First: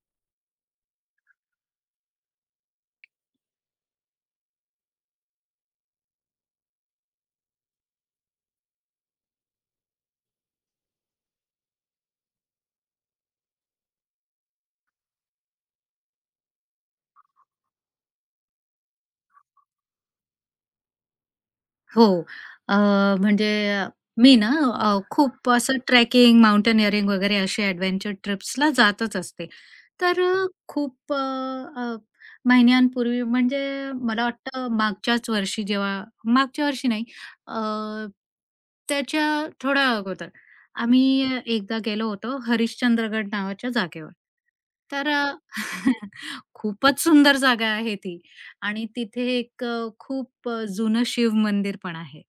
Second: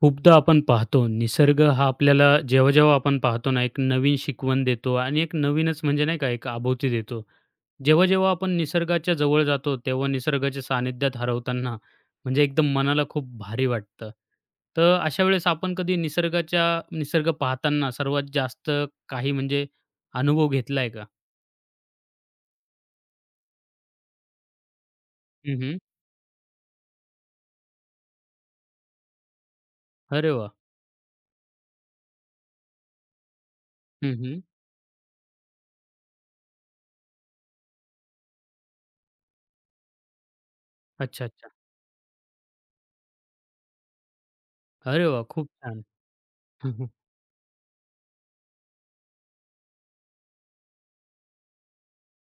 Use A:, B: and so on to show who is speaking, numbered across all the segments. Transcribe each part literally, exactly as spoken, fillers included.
A: खूपदा आपण पाहतो, निसर्ग हा आपल्याला जेव्हा-जेव्हा आपण पाहतो ना, एक नवीन शिकवण देतो आणि एक नवीनच म्हणजे नाही का, एक आभूती देतो. जेव्हा-जेव्हा आपण निसर्गाच्या जवळ जातो, तेव्हा निसर्गाच्या सानिध्यात हरवताना म्हणजे एकदम मनाला खूप भारी वाटतं. तर अशा वेळेस आपण कधी निसर्गाच्या निसर्ग पाहताना सर्वात जास्त काही म्हणजे अनुभव घेतलाय का?
B: हो. अ, म्हणजे मी ना अ, खूप
A: हं,
B: असं ट्रेकिंग, माउंटेनिअरिंग वगैरे असे एडव्हेंचर ट्रिप्सला जातच असते. तर
A: अरे
B: अ,
A: वाह!
B: खूप अ, अ, महिन्यांपूर्वी म्हणजे मला
A: हं,
B: वाटतं मागच्याच वर्षी जेव्हा मागच्या वर्षी नाही अ, त्याच्या थोड्या अगोदर
A: अच्छा,
B: आम्ही
A: अच्छा.
B: एकदा गेलो होतो हरिश्चंद्रगड नावाच्या जागेवर.
A: अरे
B: तर
A: वाह!
B: अ,
A: खूप छान.
B: खूपच सुंदर जागा आहे ती. आणि तिथे एक अ, खूप अ, जुनं शिव मंदिर पण आहे.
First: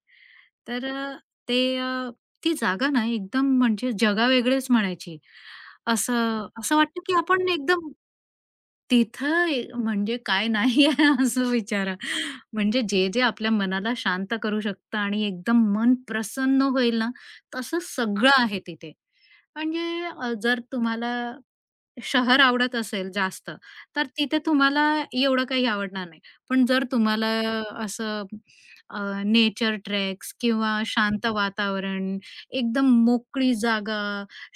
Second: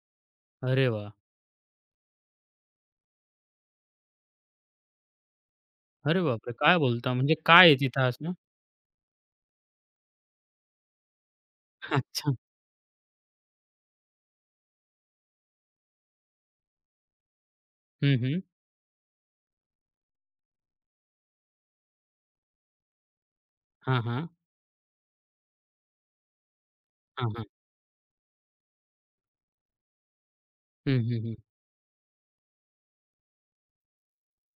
B: तर
A: अरे वाह!
B: अ, ते अ, ती जागा ना एकदम म्हणजे जगावेगळीच म्हणायची.
A: अरे
B: असं
A: बापरे!
B: असं
A: काय
B: वाटतं
A: बोलता?
B: की
A: म्हणजे
B: आपण
A: काय आहे
B: एकदम
A: तिथं असं?
B: तिथं ए म्हणजे काय नाही आहे असं विचारा.
A: अच्छा.
B: म्हणजे जे, जे आपल्या मनाला शांत करू शकतं आणि एकदम मन प्रसन्न होईल ना, तसं
A: हं,
B: सगळं
A: हं.
B: आहे तिथे. म्हणजे अ, जर तुम्हाला शहर आवडत असेल जास्त,
A: हां,
B: तर
A: हां.
B: तिथे तुम्हाला एवढं काही आवडणार नाही. पण जर तुम्हाला
A: हां, हां.
B: असं नेचर ट्रेक्स किंवा
A: हं, हं,
B: शांत
A: हं.
B: वातावरण, एकदम मोकळी जागा,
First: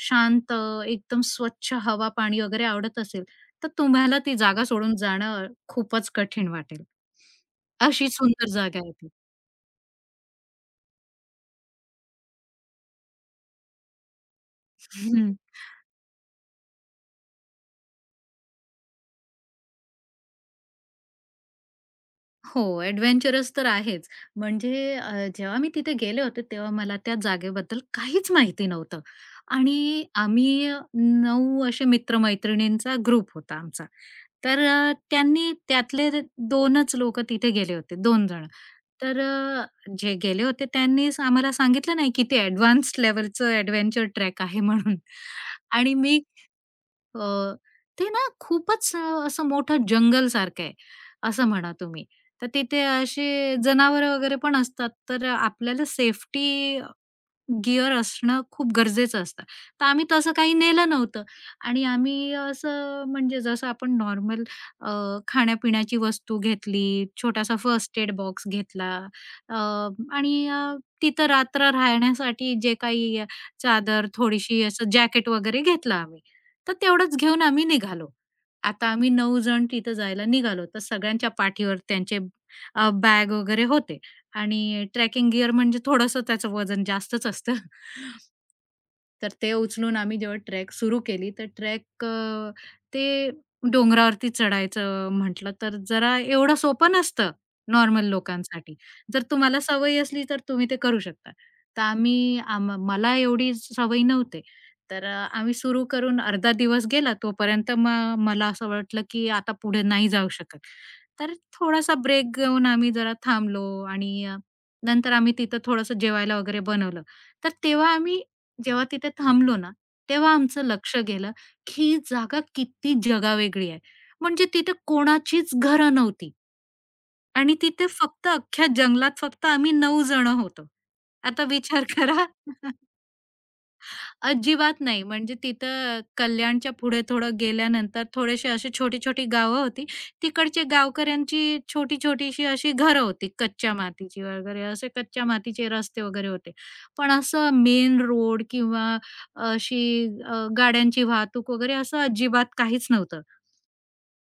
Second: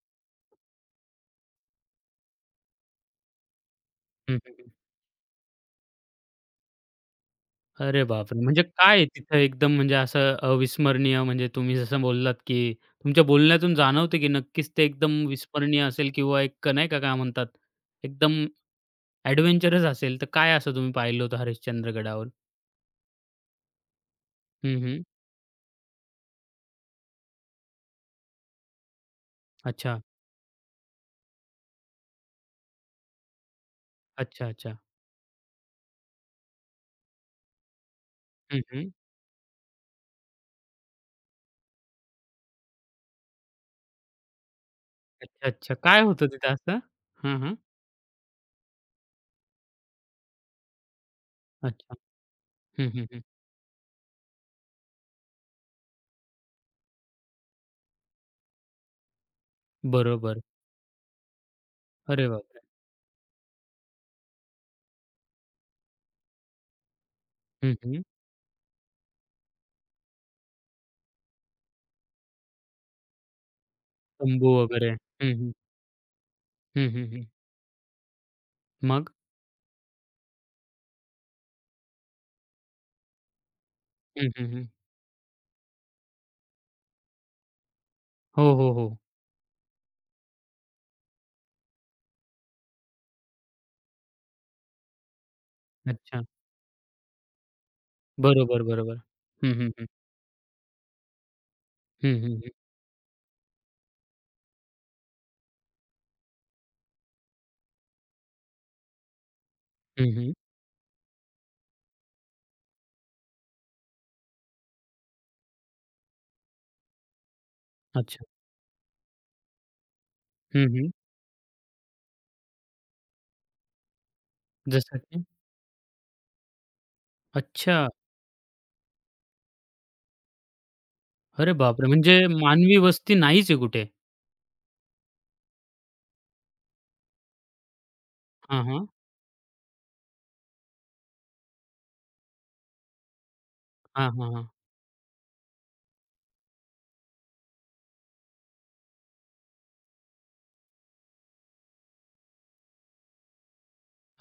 B: शांत, एकदम स्वच्छ हवा, पाणी वगैरे आवडत असेल, तर तुम्हाला
A: हं,
B: ती
A: हं,
B: जागा
A: हं.
B: सोडून जाणं खूपच कठीण वाटेल.
A: अरे
B: अशी
A: बापरे!
B: सुंदर
A: म्हणजे
B: जागा आहे
A: काय
B: ती.
A: तिथं एकदम म्हणजे असं अविस्मरणीय म्हणजे तुम्ही जसं बोललात, की तुमच्या बोलण्यातून जाणवतं, की नक्कीच ते एकदम विस्मरणीय असेल किंवा एक नाही का काय म्हणतात, एकदम एडव्हेंचरस असेल. तर काय असं तुम्ही पाहिलं होतं हरिश्चंद्र गडावर?
B: हो, एडव्हेंचरस तर आहेच. म्हणजे
A: हं, हं.
B: अ, जेव्हा मी तिथे गेले होते, तेव्हा मला त्या जागेबद्दल काहीच माहिती नव्हतं
A: अच्छा.
B: आणि आम्ही नऊ असे मित्र-मैत्रिणींचा ग्रुप होता आमचा.
A: अच्छा,
B: तर
A: अच्छा.
B: अ, त्यांनी त्यातले दोनच लोकं तिथे गेले होते, दोन जण.
A: हं, हं.
B: तर अ, जे गेले होते त्यांनीच आम्हाला सांगितलं नाही की ते एडव्हान्स लेव्हलचं एडव्हेंचर ट्रॅक आहे म्हणून
A: अच्छा, अच्छा.
B: आणि
A: काय
B: मी
A: होतं तिथं असं? हां, हां.
B: अ, ते ना खूपच अ, असं मोठं जंगल सारखं आहे, असं म्हणा
A: अच्छा.
B: तुम्ही. तर तिथे
A: हं, हं, हं.
B: असे जनावरं वगैरे पण असतात, तर आपल्याला सेफ्टी गिअर असणं खूप गरजेचं असतं. तर आम्ही तसं
A: बरोबर.
B: काही नेलं नव्हतं आणि
A: अरे
B: आम्ही
A: बापरे!
B: असं म्हणजे जसं आपण नॉर्मल अ, खाण्यापिण्याची वस्तू घेतली, छोटासा
A: हं,
B: फर्स्ट
A: हं.
B: एड बॉक्स घेतला अ, आणि अ, तिथं रात्र राहण्यासाठी जे काही अ, चादर,
A: तंबू
B: थोडीशी असं
A: वगैरे.
B: जॅकेट
A: हं, हं.
B: वगैरे घेतलं आम्ही. तर
A: हं, हं,
B: तेवढंच
A: हं.
B: घेऊन आम्ही निघालो. आता
A: मग?
B: आम्ही नऊ जण तिथं जायला निघालो. तर सगळ्यांच्या पाठीवर त्यांचे बॅग वगैरे होते.
A: हं, हं, हं.
B: आणि ट्रेकिंग गिअर म्हणजे थोडंसं त्याचं वजन जास्तच असतं.
A: हो, हो, हो.
B: तर ते उचलून आम्ही जेव्हा ट्रेक सुरू केली तर ट्रेक ते डोंगरावरती चढायचं म्हटलं तर जरा
A: अच्छा.
B: एवढं सोपं नसतं नॉर्मल
A: बरोबर,
B: लोकांसाठी.
A: बरोबर.
B: जर
A: हं,
B: तुम्हाला
A: हं, हं.
B: सवय असली तर तुम्ही ते करू शकता. तर
A: हं, हं,
B: आम्ही
A: हं.
B: आम मला एवढी सवय नव्हते. तर अ, आम्ही सुरू करून अर्धा दिवस गेला तोपर्यंत मग मला असं वाटलं, की आता पुढे नाही
A: हं,
B: जाऊ
A: हं.
B: शकत. तर थोडासा ब्रेक घेऊन आम्ही जरा थांबलो आणि अ, नंतर आम्ही तिथं थोडंसं जेवायला वगैरे बनवलं. तर तेव्हा आम्ही
A: अच्छा.
B: जेव्हा तिथे थांबलो ना, तेव्हा आमचं
A: हं, हं.
B: लक्ष गेलं, की ही जागा किती जगावेगळी आहे. म्हणजे तिथे
A: जसं की?
B: कोणाचीच घरं नव्हती आणि
A: अच्छा.
B: तिथे फक्त अख्ख्या जंगलात फक्त आम्ही नऊ जण होतो. आता
A: अरे
B: विचार
A: बापरे! म्हणजे
B: करा.
A: मानवी वस्ती नाहीच आहे कुठे?
B: अजिबात नाही. म्हणजे तिथं कल्याणच्या पुढे थोडं गेल्यानंतर थोडेसे
A: हां,
B: अशी
A: हां.
B: छोटी-छोटी गावं होती. तिकडचे गावकऱ्यांची छोटी-छोटीशी अशी घरं होती कच्च्या
A: हां,
B: मातीची
A: हां, हां.
B: वगैरे, असे कच्च्या मातीचे रस्ते वगैरे होते. पण असं मेन रोड किंवा अशी अ, गाड्यांची वाहतूक वगैरे असं अजिबात काहीच नव्हतं.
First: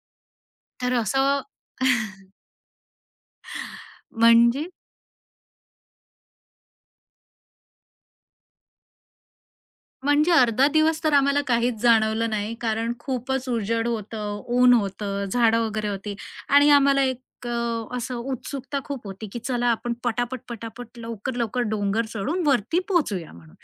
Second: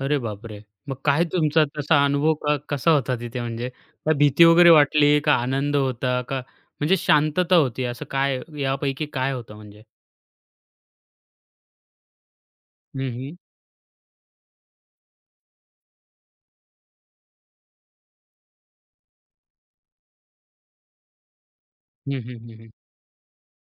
A: अरे बापरे!
B: तर
A: मग
B: असं
A: काय तुमचा तसा अनुभव क कसा होता तिथे म्हणजे? काय भीती
B: म्हणजे
A: वगैरे वाटली? का आनंद होता? का म्हणजे शांतता होती? असं काय यापैकी काय होतं म्हणजे?
B: म्हणजे अर्धा दिवस तर आम्हाला काहीच जाणवलं नाही, कारण
A: हं, हं.
B: खूपच उजड होतं, ऊन होतं, झाडं वगैरे होती आणि आम्हाला एक अ, असं उत्सुकता खूप होती, की चला आपण पटापट, पटापट, लवकर-लवकर डोंगर
A: हं, हं,
B: चढून
A: हं, हं.
B: वरती पोहोचूया म्हणून.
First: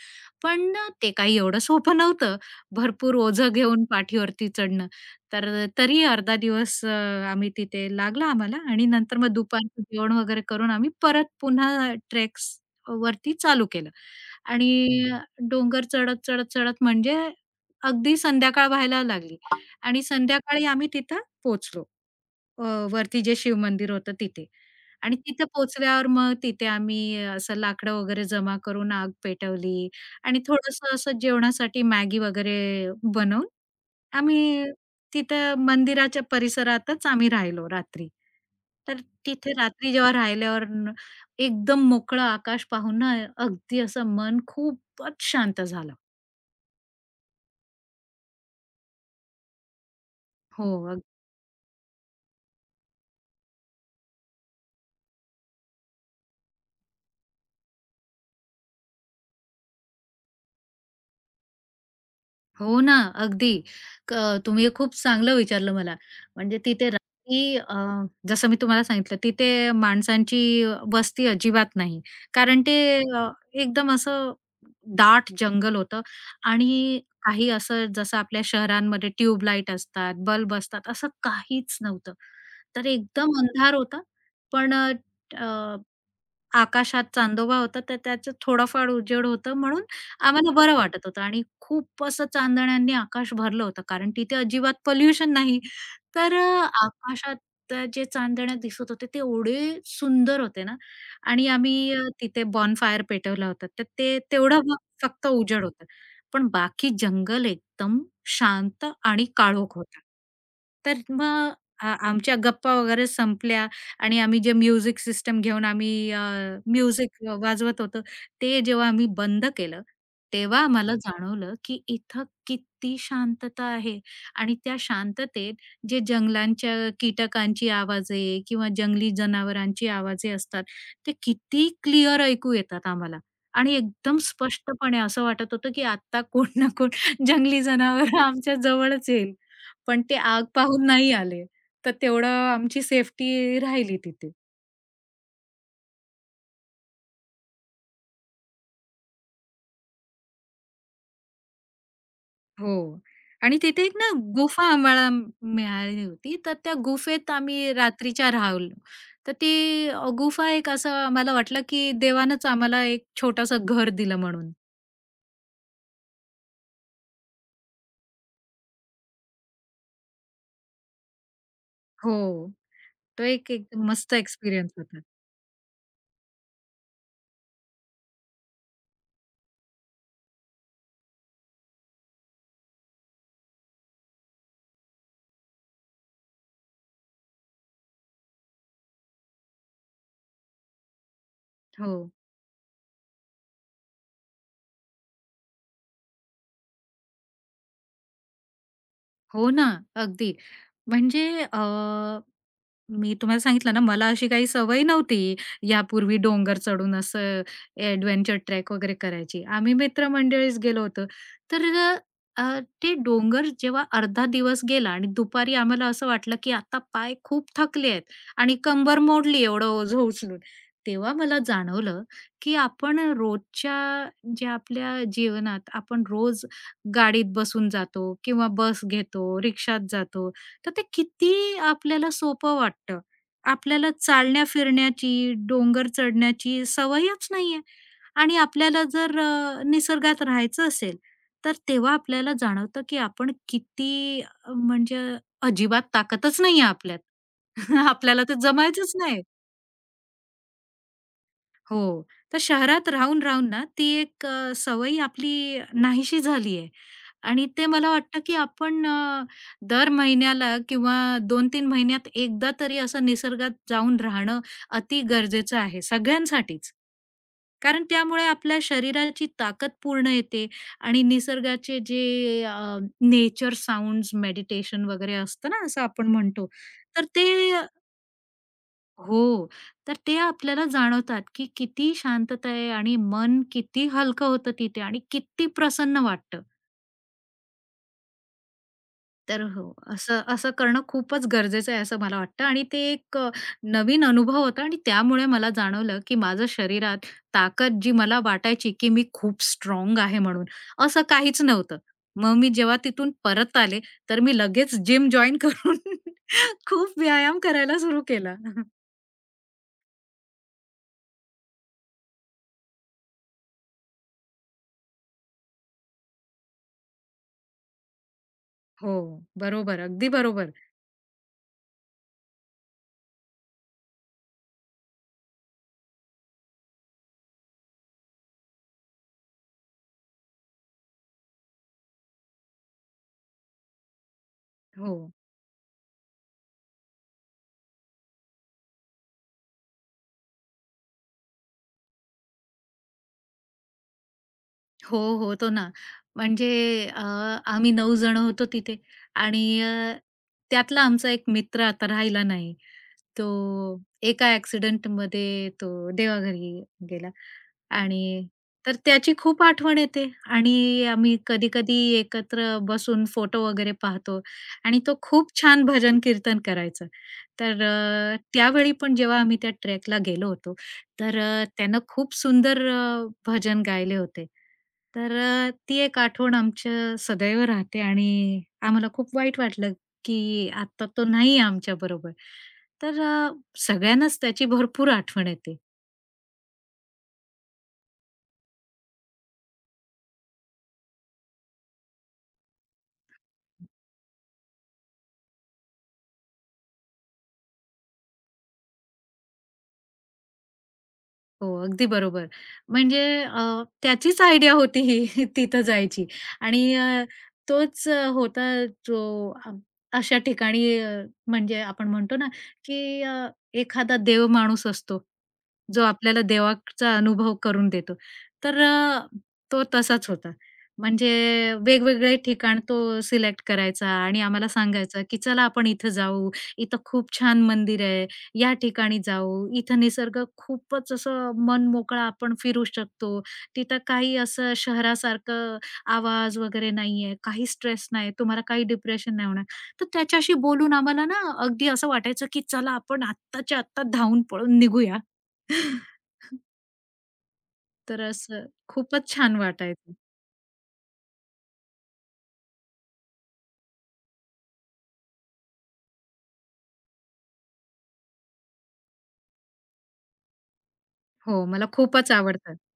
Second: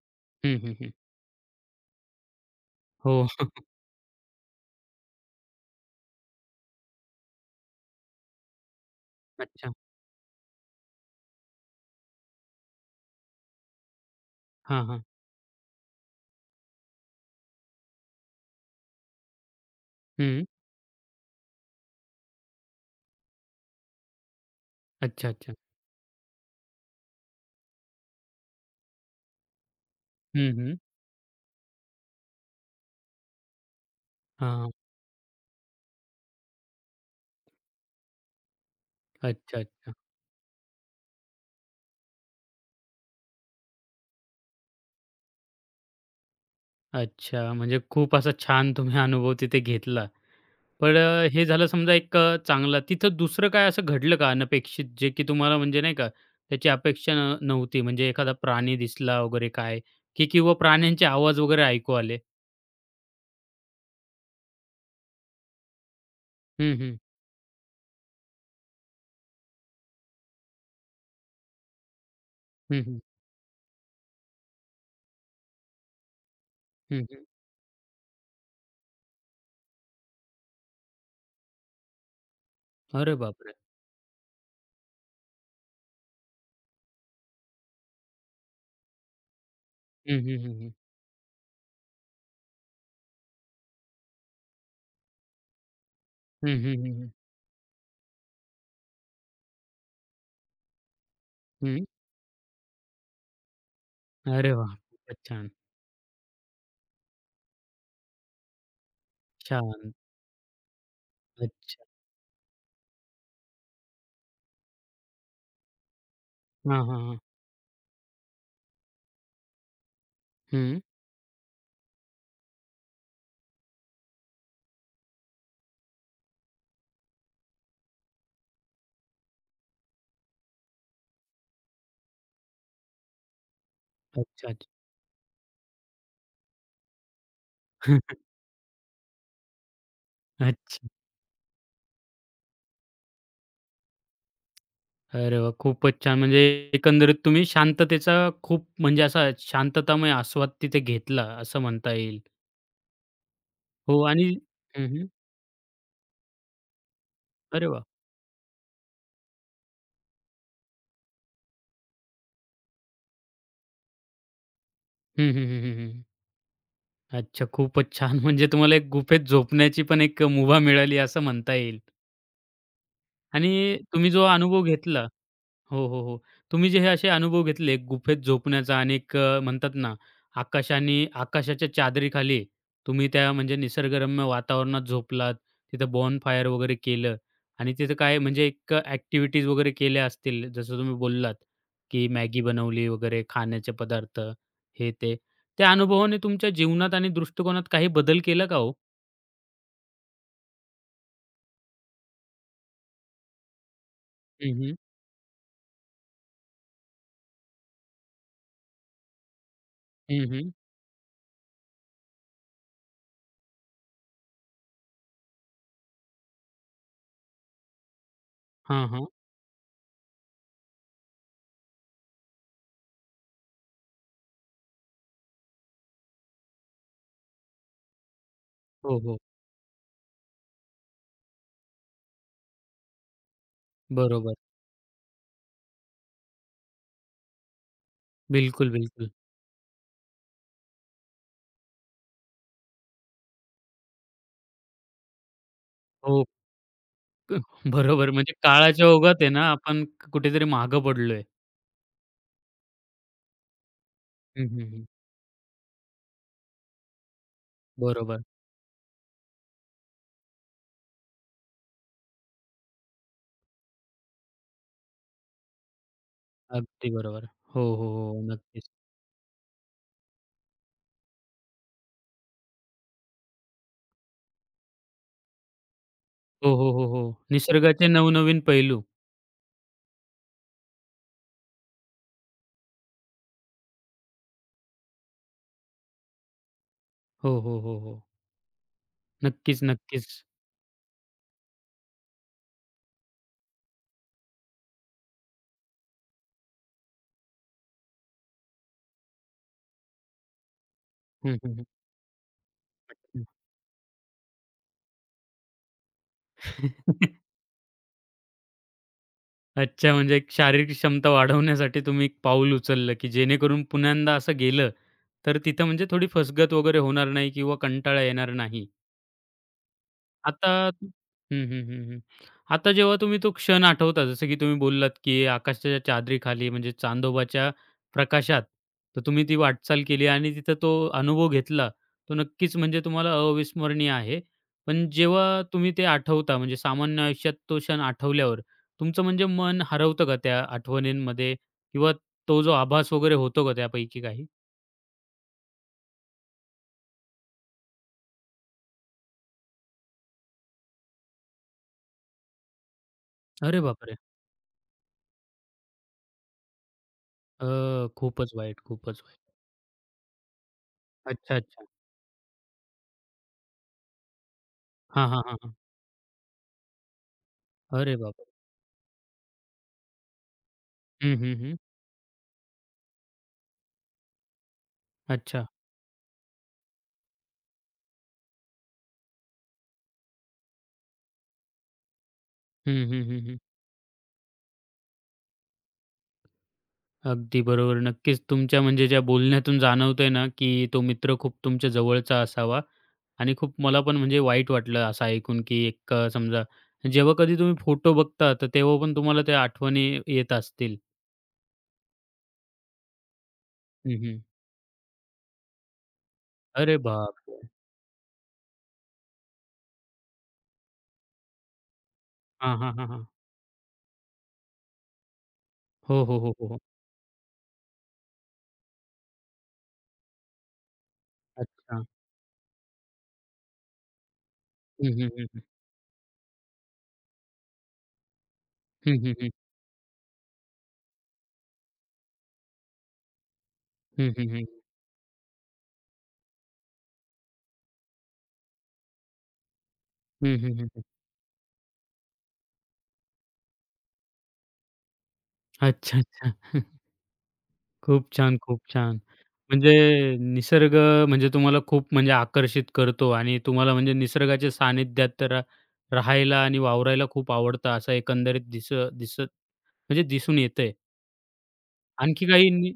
A: हं,
B: पण
A: हं,
B: ना,
A: हं.
B: ते काही एवढं सोपं नव्हतं. भरपूर
A: हो.
B: ओझं घेऊन पाठीवरती चढणं. तर तरी अर्धा दिवस अ, आम्ही तिथे लागला आम्हाला आणि नंतर मग
A: अच्छा.
B: दुपारचं जेवण वगैरे करून आम्ही परत पुन्हा ट्रेक्स वरती चालू केलं. आणि
A: हां, हां.
B: हं. डोंगर चढत, चढत, चढत म्हणजे अगदी संध्याकाळ व्हायला लागली आणि
A: हं.
B: संध्याकाळी आम्ही तिथं पोचलो, अ, वरती जे शिवमंदिर होतं तिथे आणि
A: अच्छा,
B: तिथे
A: अच्छा.
B: पोहोचल्यावर मग तिथे आम्ही असं लाकडं वगैरे जमा करून आग पेटवली आणि
A: हं, हं.
B: थोडंसं असं जेवणासाठी मॅगी वगैरे बनवून
A: हां,
B: आम्ही
A: हां.
B: तिथं मंदिराच्या परिसरातच आम्ही राहिलो रात्री. तर तिथे
A: अच्छा, अच्छा.
B: रात्री जेव्हा राहिल्यावर न एकदम मोकळं आकाश पाहून ना अगदी असं मन खूपच शांत झालं.
A: अच्छा, म्हणजे खूप असा छान तुम्ही अनुभव तिथे घेतला. पण
B: हो.
A: अ, हे झालं समजा एक अ, चांगला. तिथं दुसरं काय असं घडलं का अनपेक्षित, जे की तुम्हाला म्हणजे नाही का त्याची अपेक्षा न नव्हती? म्हणजे एखादा प्राणी दिसला वगैरे काय? की किंवा प्राण्यांचे आवाज वगैरे ऐकू आले?
B: हो ना, अगदी. क तुम्ही खूप चांगलं विचारलं मला. म्हणजे
A: हं,
B: तिथे
A: हं.
B: रात्री अ, जसं मी तुम्हाला सांगितलं, तिथे माणसांची वस्ती अजिबात नाही. कारण ते
A: हं, हं.
B: अ, एकदम असं दाट जंगल होतं आणि
A: हं, हं.
B: काही असं जसं आपल्या शहरांमध्ये ट्यूबलाईट असतात, बल्ब असतात, असं काहीच नव्हतं. तर
A: अरे
B: एकदम
A: बापरे!
B: अंधार होता. पण आकाशात चांदोबा होता, तर त्याचं थोडंफार उजेड होतं म्हणून
A: हं, हं,
B: आम्हाला
A: हं, हं.
B: बरं वाटत होतं आणि खूप असं चांदण्यांनी आकाश भरलं होतं कारण तिथे अजिबात पोल्युशन नाही. तर
A: हं,
B: अ,
A: हं, हं, हं.
B: आकाशात अ, जे चांदण्या दिसत होते ते एवढे सुंदर होते ना आणि आम्ही अ, तिथे बॉनफायर पेटवला होता. तर ते
A: अरे
B: तेवढं
A: वाह!
B: मग
A: खूपच
B: फक्त
A: छान.
B: उजेड होतं. पण बाकी जंगल एकदम शांत आणि काळोख
A: छान.
B: होता. तर मग
A: अच्छा.
B: आ आमच्या गप्पा वगैरे संपल्या आणि आम्ही जे म्युझिक सिस्टम घेऊन आम्ही
A: हां, हां,
B: म्युझिक
A: हां.
B: वाजवत होतो, ते जेव्हा आम्ही बंद केलं, तेव्हा
A: हं.
B: आम्हाला जाणवलं की इथं किती शांतता आहे आणि त्या शांततेत जे जंगलांच्या कीटकांची आवाजे किंवा जंगली जनावरांची आवाजे असतात, ते किती क्लिअर ऐकू येतात आम्हाला आणि एकदम
A: अच्छा, अच्छा.
B: स्पष्टपणे असं वाटत होतं, की आता कोण ना कोण जंगली जनावर आमच्या जवळच येईल. पण ते आग पाहून
A: अच्छा.
B: नाही आले. तर तेवढं आमची सेफ्टी राहिली तिथे.
A: अरे वाह! खूपच छान. म्हणजे एकंदरीत तुम्ही शांततेचा खूप म्हणजे असा शांततामय आस्वाद तिथे घेतला असं म्हणता येईल.
B: हो. आणि तिथे एक
A: हो
B: ना
A: आणि
B: गुफा
A: हं, हं.
B: आम्हाला मिळाली होती. तर त्या गुफेत
A: अरे
B: आम्ही
A: वाह!
B: रात्रीच्या राहिलो. तर ती अ, गुफा एक असं आम्हाला वाटलं, की देवानंच आम्हाला एक छोटंसं घर दिलं म्हणून.
A: हं, हं, हं, हं, हं. अच्छा खूपच छान. म्हणजे तुम्हाला एक गुफेत झोपण्याची पण एक मुभा मिळाली असं म्हणता येईल.
B: हो. तो एक
A: आणि
B: एकदम
A: तुम्ही
B: मस्त
A: जो अनुभव
B: एक्सपिरियन्स
A: घेतला
B: होता.
A: हो, हो, हो. तुम्ही जे हे असे अनुभव घेतले गुफेत झोपण्याचा आणि एक अ, म्हणतात ना, आकाशाने आकाशाच्या चादरीखाली तुम्ही त्या म्हणजे निसर्गरम्य वातावरणात झोपलात, तिथं बॉन फायर वगैरे केलं आणि तिथं काय म्हणजे एक अ, ॲक्टिव्हिटीज वगैरे केल्या असतील, जसं तुम्ही बोललात, की
B: हो.
A: मॅगी बनवली वगैरे, खाण्याचे पदार्थ, हे ते. त्या अनुभवाने तुमच्या जीवनात आणि दृष्टिकोनात काही बदल केला का हो?
B: हो ना, अगदी. म्हणजे अ मी तुम्हाला सांगितलं ना, मला अशी काही
A: हं, हं.
B: सवय नव्हती यापूर्वी डोंगर चढून असं एडव्हेंचर ट्रेक वगैरे करायची. आम्ही
A: हं, हं.
B: मित्रमंडळीच गेलो होतो. तर अ, अ, ते डोंगर जेव्हा अर्धा दिवस गेला आणि दुपारी आम्हाला असं वाटलं, की आता पाय खूप थकले आहेत आणि
A: हां,
B: कंबर
A: हां.
B: मोडली एवढं ओझं उचलून. तेव्हा मला जाणवलं, की आपण रोजच्या ज्या आपल्या जीवनात आपण रोज गाडीत बसून जातो किंवा बस
A: हो, हो.
B: घेतो, रिक्षात जातो. तर ते किती आपल्याला सोपं वाटतं. आपल्याला
A: बरोबर.
B: चालण्या-फिरण्याची, डोंगर चढण्याची सवयच नाहीये आणि
A: बिलकुल,
B: आपल्याला
A: बिलकुल.
B: जर अ, निसर्गात राहायचं असेल, तर तेव्हा आपल्याला जाणवतं, की आपण किती अ, म्हणजे अजिबात
A: हो.
B: ताकदच नाहीये आपल्यात.
A: बरोबर.
B: आपल्याला
A: म्हणजे
B: ते
A: काळाच्या
B: जमायचंच
A: ओघात
B: नाही.
A: आहे ना, आपण कुठेतरी मागे पडलोय.
B: हो. तर शहरात राहून, राहून ना ती एक
A: हं,
B: अ,
A: हं, हं.
B: सवय आपली नाहीशी झाली आहे आणि ते मला वाटतं,
A: बरोबर.
B: की आपण अ, दर महिन्याला किंवा दोन तीन महिन्यात एकदा तरी असं निसर्गात जाऊन राहणं अति गरजेचं आहे सगळ्यांसाठीच.
A: अगदी बरोबर. हो,
B: कारण
A: हो, हो.
B: त्यामुळे आपल्या
A: नक्कीच.
B: शरीराची ताकद पूर्ण येते आणि निसर्गाचे जे अ, नेचर साउंड्स, मेडिटेशन वगैरे असतं ना, असं आपण म्हणतो.
A: हो, हो, हो, हो.
B: तर ते
A: निसर्गाचे नवनवीन पैलू.
B: हो. तर ते आपल्याला जाणवतात, की किती शांतता आहे आणि मन किती हलकं होतं तिथे आणि किती प्रसन्न वाटतं.
A: हो, हो, हो, हो.
B: तर
A: नक्कीच,
B: हो,
A: नक्कीच.
B: असं असं करणं खूपच गरजेचं आहे असं मला वाटतं आणि ते एक अ, नवीन अनुभव होता आणि त्यामुळे मला जाणवलं, की माझं शरीरात ताकद जी मला वाटायची, की मी खूप स्ट्राँग आहे म्हणून, असं
A: हं,
B: काहीच
A: हं, हं,
B: नव्हतं. मग मी जेव्हा तिथून
A: हं.
B: परत आले, तर मी लगेच जिम जॉइन करून खूप व्यायाम करायला सुरू केला.
A: अच्छा, म्हणजे एक शारीरिक क्षमता वाढवण्यासाठी तुम्ही एक पाऊल उचललं, की जेणेकरून पुन्यांदा असं गेलं, तर तिथं म्हणजे थोडी फसगत वगैरे होणार नाही किंवा कंटाळा येणार नाही.
B: हो, बरोबर. अगदी
A: आता
B: बरोबर.
A: हं, हं, हं, हं. आता जेव्हा तुम्ही तो क्षण आठवता, जसं की तुम्ही बोललात, की आकाशाच्या चादरीखाली म्हणजे चांदोबाच्या प्रकाशात, तर तुम्ही ती वाटचाल केली आणि तिथं तो अनुभव घेतला. तो नक्कीच म्हणजे तुम्हाला अविस्मरणीय आहे. पण
B: हो.
A: जेव्हा तुम्ही ते आठवता, म्हणजे सामान्य आयुष्यात तो क्षण आठवल्यावर, तुमचं म्हणजे मन हरवतं का त्या आठवणींमध्ये? किंवा तो जो आभास वगैरे होतो का त्यापैकी काही?
B: हो, होतो ना. म्हणजे अ, आम्ही नऊ जण होतो तिथे आणि अ, त्यातला आमचा एक मित्र आता राहिला नाही. तो
A: अरे बापरे!
B: एका ॲक्सिडेंटमध्ये तो देवाघरी गेला
A: अ,
B: आणि
A: खूपच वाईट,
B: तर
A: खूपच
B: त्याची
A: वाईट.
B: खूप आठवण येते आणि आम्ही
A: अच्छा, अच्छा.
B: कधी-कधी एकत्र बसून फोटो वगैरे पाहतो आणि तो
A: हां, हां,
B: खूप
A: हां, हां.
B: छान भजन कीर्तन करायचा. तर
A: अरे
B: अ,
A: बापरे!
B: त्यावेळी पण जेव्हा आम्ही त्या ट्रेकला गेलो होतो
A: हं,
B: तर
A: हं,
B: अ,
A: हं.
B: त्यानं खूप सुंदर अ, भजन गायले होते. तर
A: अच्छा.
B: अ, ती एक आठवण आमच्या सदैव राहते आणि आम्हाला खूप वाईट वाटलं, की आता तो नाही आमच्याबरोबर.
A: हं,
B: तर
A: हं, हं,
B: अ,
A: हं.
B: सगळ्यांनाच त्याची भरपूर आठवण येते.
A: अगदी बरोबर. नक्कीच तुमच्या म्हणजे ज्या बोलण्यातून जाणवतंय ना, की तो मित्र खूप तुमच्या जवळचा असावा आणि खूप मला पण म्हणजे वाईट वाटलं असं ऐकून, की एक अ, समजा जेव्हा कधी तुम्ही फोटो बघता, तर तेव्हा पण तुम्हाला त्या आठवणी येत असतील.
B: हो, अगदी बरोबर. म्हणजे अ,
A: हं, हं.
B: त्याचीच आयडिया होती ही तिथं जायची आणि
A: अरे
B: अ,
A: बापरे!
B: तोच अ, होता जो अ, अशा ठिकाणी अ, म्हणजे आपण म्हणतो ना,
A: हां, हां, हां,
B: की
A: हां.
B: अ, एखादा देव माणूस असतो, जो
A: हो, हो,
B: आपल्याला
A: हो, हो, हो.
B: देवाचा अनुभव करून देतो. तर अ, तो तसाच होता. म्हणजे
A: अच्छा.
B: वेगवेगळे ठिकाण तो सिलेक्ट करायचा आणि आम्हाला
A: हं,
B: सांगायचा,
A: हं,
B: की
A: हं, हं.
B: "चला आपण इथं जाऊ. इथं खूप छान मंदिर आहे. या
A: हं,
B: ठिकाणी
A: हं, हं.
B: जाऊ, इथं निसर्ग खूपच असं मनमोकळं आपण फिरू शकतो. तिथं
A: हं,
B: काही
A: हं, हं.
B: असं शहरासारखं आवाज वगैरे नाहीये, काही स्ट्रेस नाही, तुम्हाला काही डिप्रेशन नाही होणार. तर त्याच्याशी
A: हं, हं, हं,
B: बोलून
A: हं.
B: आम्हाला ना अगदी असं वाटायचं, की चला आपण आत्ताच्या आत्ता धावून पळून निघूया.
A: अच्छा, अच्छा.
B: तर
A: खूप छान,
B: असं
A: खूप छान.
B: खूपच छान
A: म्हणजे
B: वाटायचं.
A: निसर्ग म्हणजे तुम्हाला खूप म्हणजे आकर्षित करतो आणि तुम्हाला म्हणजे निसर्गाच्या सानिध्यात रा राहायला आणि वावरायला खूप आवडतं असं एकंदरीत दिस दिसत म्हणजे दिसून येतंय.
B: हो, मला खूपच
A: आणखी काही
B: आवडतं
A: नि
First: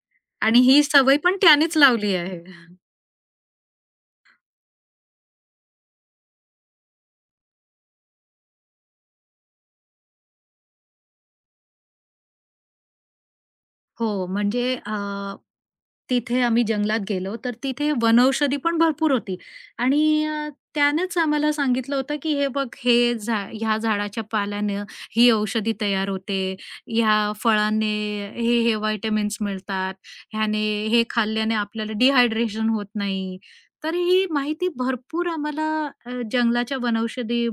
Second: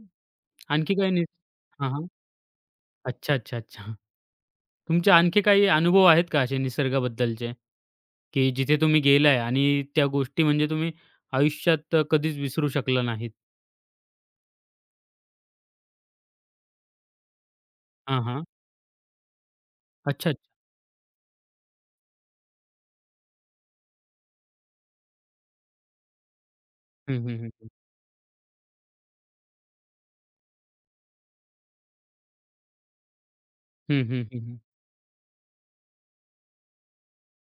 B: आणि ही
A: आणखी काही
B: सवय
A: नि
B: पण त्यानेच
A: हां, हां.
B: लावली आहे.
A: अच्छा, अच्छा, अच्छा. तुमचे आणखी काही अनुभव आहेत का असे निसर्गाबद्दलचे, की जिथे तुम्ही गेलाय आणि त्या गोष्टी म्हणजे तुम्ही आयुष्यात कधीच विसरू शकला नाहीत?
B: हो, म्हणजे अ, तिथे आम्ही जंगलात गेलो, तर तिथे
A: हां, हां.
B: वनौषधी पण भरपूर होती आणि
A: अच्छा, अच्छा.
B: अ, त्यानेच आम्हाला सांगितलं होतं, की "हे बघ, हे झा ह्या झाडाच्या पाल्यानं ही औषधी तयार होते,
A: हं,
B: ह्या
A: हं, हं, हं.
B: फळाने हे, हे व्हिटॅमिन्स मिळतात, ह्याने हे खाल्ल्याने आपल्याला डिहायड्रेशन होत नाही." तर
A: हं, हं,
B: ही
A: हं, हं.
B: माहिती भरपूर आम्हाला अ, जंगलाच्या वनौषधी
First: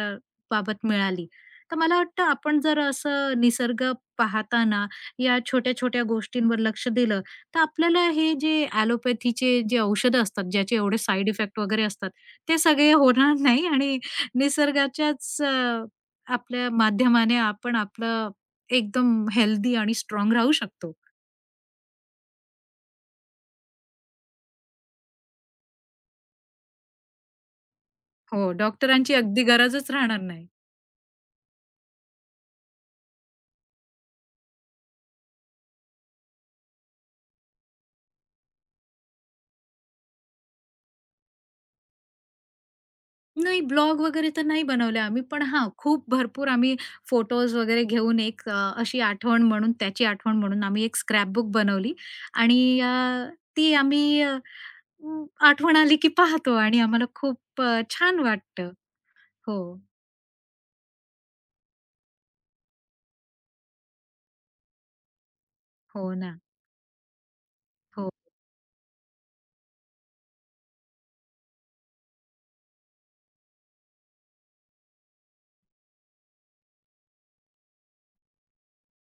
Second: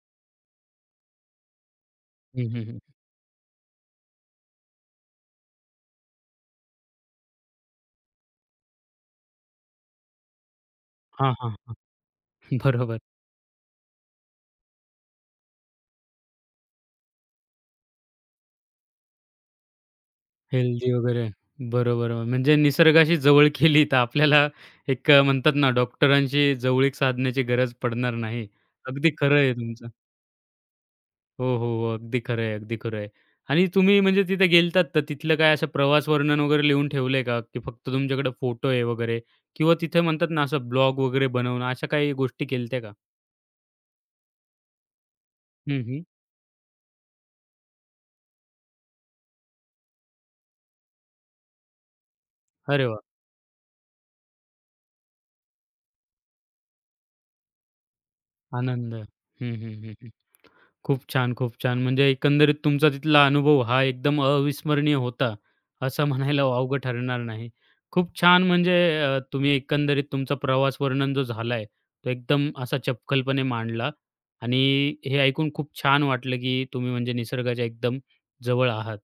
B: अ, बाबत मिळाली. तर मला वाटतं आपण
A: हं,
B: जर असं निसर्ग पाहताना या छोट्या-छोट्या गोष्टींवर लक्ष दिलं, तर आपल्याला हे जे ॲलोपॅथीचे जे औषधं असतात, ज्याचे एवढे साइड
A: हां, हां,
B: इफेक्ट
A: हां.
B: वगैरे असतात, ते सगळे
A: बरोबर.
B: होणार नाही आणि निसर्गाच्याच अ, आपल्या माध्यमाने आपण आपलं एकदम हेल्दी आणि स्ट्राँग राहू
A: हेल्दी
B: शकतो.
A: वगैरे. बरोबर. म्हणजे निसर्गाशी जवळ केली तर आपल्याला एक अ, म्हणतात ना डॉक्टरांशी जवळीक साधण्याची गरज पडणार नाही.
B: हो,
A: अगदी
B: डॉक्टरांची
A: खरं
B: अगदी
A: आहे तुमचं.
B: गरजच राहणार नाही.
A: हो, हो, हो. अगदी खरं आहे, अगदी खरं आहे. आणि तुम्ही म्हणजे तिथे गेलात तर तिथलं काय असं प्रवास वर्णन वगैरे लिहून ठेवलंय का? की फक्त तुमच्याकडे फोटो आहे वगैरे किंवा तिथे म्हणतात ना असं ब्लॉग वगैरे बनवणं अशा काही गोष्टी केलत्या का?
B: नाही ब्लॉग वगैरे तर नाही बनवले आम्ही, पण हां,
A: हं, हं.
B: खूप भरपूर आम्ही फोटोज वगैरे घेऊन एक अ, अशी आठवण म्हणून त्याची आठवण म्हणून आम्ही एक स्क्रॅपबुक बनवली आणि
A: अरे
B: अ,
A: वाह!
B: ती आम्ही अं, आठवण आली की पाहतो आणि आम्हाला खूप अ, छान वाटतं.
A: आनंद. हं,
B: हो,
A: हं, हं, खूप छान, खूप छान. म्हणजे एकंदरीत तुमचा तिथला अनुभव हा एकदम अविस्मरणीय होता, असं
B: हो ना.
A: म्हणायला वावगं ठरणार नाही.
B: हो,
A: खूप छान म्हणजे अ, तुम्ही एकंदरीत तुमचा प्रवास वर्णन जो झालाय, तो एकदम असा चपखलपणे मांडला आणि हे ऐकून खूप छान वाटलं, की तुम्ही म्हणजे निसर्गाच्या एकदम जवळ आहात.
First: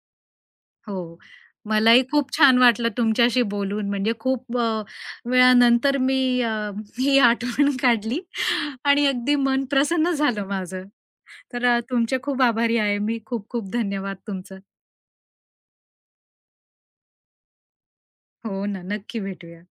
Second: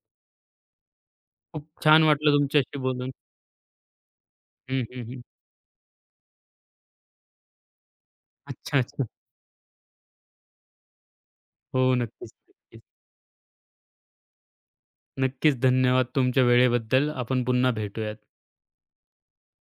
B: हो.
A: खूप
B: मलाही
A: छान
B: खूप
A: वाटलं
B: छान
A: तुमच्याशी
B: वाटलं
A: बोलून.
B: तुमच्याशी बोलून. म्हणजे खूप अ,
A: हं, हं, हं.
B: वेळानंतर मी अ, ही आठवण काढली
A: अच्छा, अच्छा.
B: आणि अगदी मन प्रसन्न झालं माझं. तर अ,
A: हो,
B: तुमचे
A: नक्कीच,
B: खूप आभारी
A: नक्कीच.
B: आहे मी. खूप खूप धन्यवाद तुमचं.
A: नक्कीच धन्यवाद तुमच्या वेळेबद्दल. आपण पुन्हा भेटूयात.
B: हो ना, नक्की भेटूया.